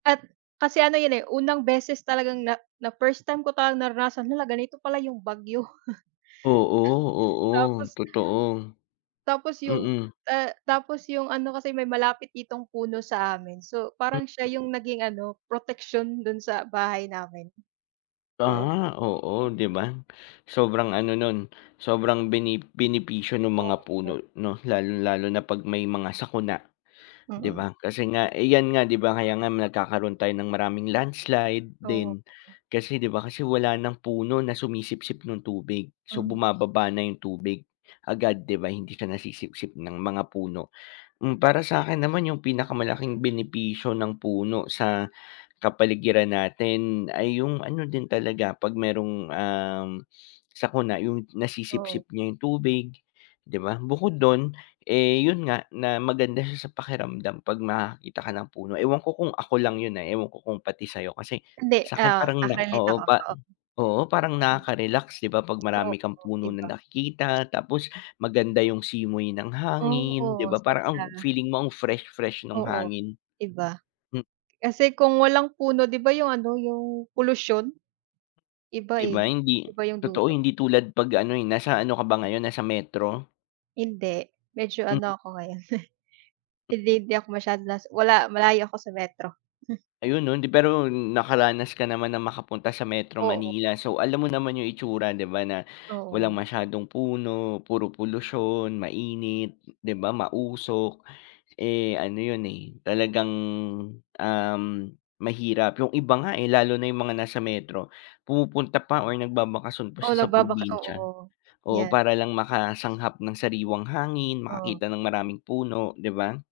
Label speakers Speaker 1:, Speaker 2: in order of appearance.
Speaker 1: At kasi ano yun eh, unang beses talagang na na first time ko talaga naranasan na "La, ganito pala yung bagyo."
Speaker 2: Oo, oo,
Speaker 1: Tapos
Speaker 2: totoo.
Speaker 1: tapos yung,
Speaker 2: Mm.
Speaker 1: ah, tapos yung ano kasi, may malapit ditong puno sa amin, so,
Speaker 2: Mm.
Speaker 1: parang siya yung naging ano, proteksiyon do'n sa bahay namin. Oo.
Speaker 2: Aha, oo, 'di ba? Sobrang ano, no'n, sobrang bene benepisyo ng
Speaker 1: Oo
Speaker 2: mga
Speaker 1: po.
Speaker 2: puno, 'no, lalong-lalo na 'pag may mga sakuna, 'di
Speaker 1: Mm.
Speaker 2: ba? Kasi nga, eh, yan nga 'di ba, kaya nga nagkakaroon tayo ng maraming landslide din,
Speaker 1: Opo.
Speaker 2: kasi 'di ba, kasi wala ng puno na sumisipsip no'ng tubig. So,
Speaker 1: Mm.
Speaker 2: bumababa na yung tubig agad, 'di ba, hindi ka nasisipsip ng mga puno. Hmm, para sa'kin naman, yung pinakamalaking benepisyo ng puno sa kapaligiran natin, ay yung ano din talaga, 'pag merong, um, sakuna, yung
Speaker 1: Oo.
Speaker 2: nasisipsip niya yung tubig 'di ba? Bukod dun, eh, 'yon nga, na, maganda siya sa pakiramdam 'pag nakakita ka ng puno. Ewan ko kung ako lang 'yon ah, ewan ko kung pati sa'yo kasi,
Speaker 1: Hindi
Speaker 2: sa'kin
Speaker 1: oo,
Speaker 2: parang na
Speaker 1: naka-relate
Speaker 2: oo,
Speaker 1: ako,
Speaker 2: pa
Speaker 1: oo.
Speaker 2: oo, parang
Speaker 1: Mm.
Speaker 2: nakaka-relax 'di ba? 'Pag
Speaker 1: Oo,
Speaker 2: marami kang puno na
Speaker 1: iba.
Speaker 2: nakikita, tapos maganda yung simoy ng hangin, 'di
Speaker 1: Oo,
Speaker 2: ba, parang ang
Speaker 1: sobra.
Speaker 2: feeling mo ang fresh-fresh no'ng
Speaker 1: Oo,
Speaker 2: hangin.
Speaker 1: 'di ba?
Speaker 2: Hmm.
Speaker 1: Kasi kung walang puno, 'di ba, yung ano, yung polusyon. Iba
Speaker 2: 'Di ba
Speaker 1: eh,
Speaker 2: hindi
Speaker 1: iba yung
Speaker 2: totoo,
Speaker 1: dulot.
Speaker 2: hindi tulad 'pag ano eh, nasa ano ka ba ngayon, nasa metro?
Speaker 1: Hindi, medyo
Speaker 2: Mm.
Speaker 1: ano ako ngayon, hindi hindi ako masyado nasa wala, malayo ako sa metro.
Speaker 2: Ayun, oh, hindi pero nakaranas ka naman ng makapunta sa Metro
Speaker 1: Oo.
Speaker 2: Manila. So, alam mo naman yung itsura, 'di ba, na walang
Speaker 1: Oo.
Speaker 2: masyadong puno, puro polusyon, mainit, 'di ba, mausok, eh, ano yun, eh talagang, um, mahirap. Yung iba nga eh, lalo na yung mga nasa metro, pumupunta pa or nagbabakasyon pa siya
Speaker 1: Oo,
Speaker 2: sa
Speaker 1: nagbabaka
Speaker 2: probinsya,
Speaker 1: oo,
Speaker 2: oo,
Speaker 1: yan.
Speaker 2: para lang makalanghap ng sariwang hangin,
Speaker 1: Oo.
Speaker 2: makakita ng maraming puno, 'di ba?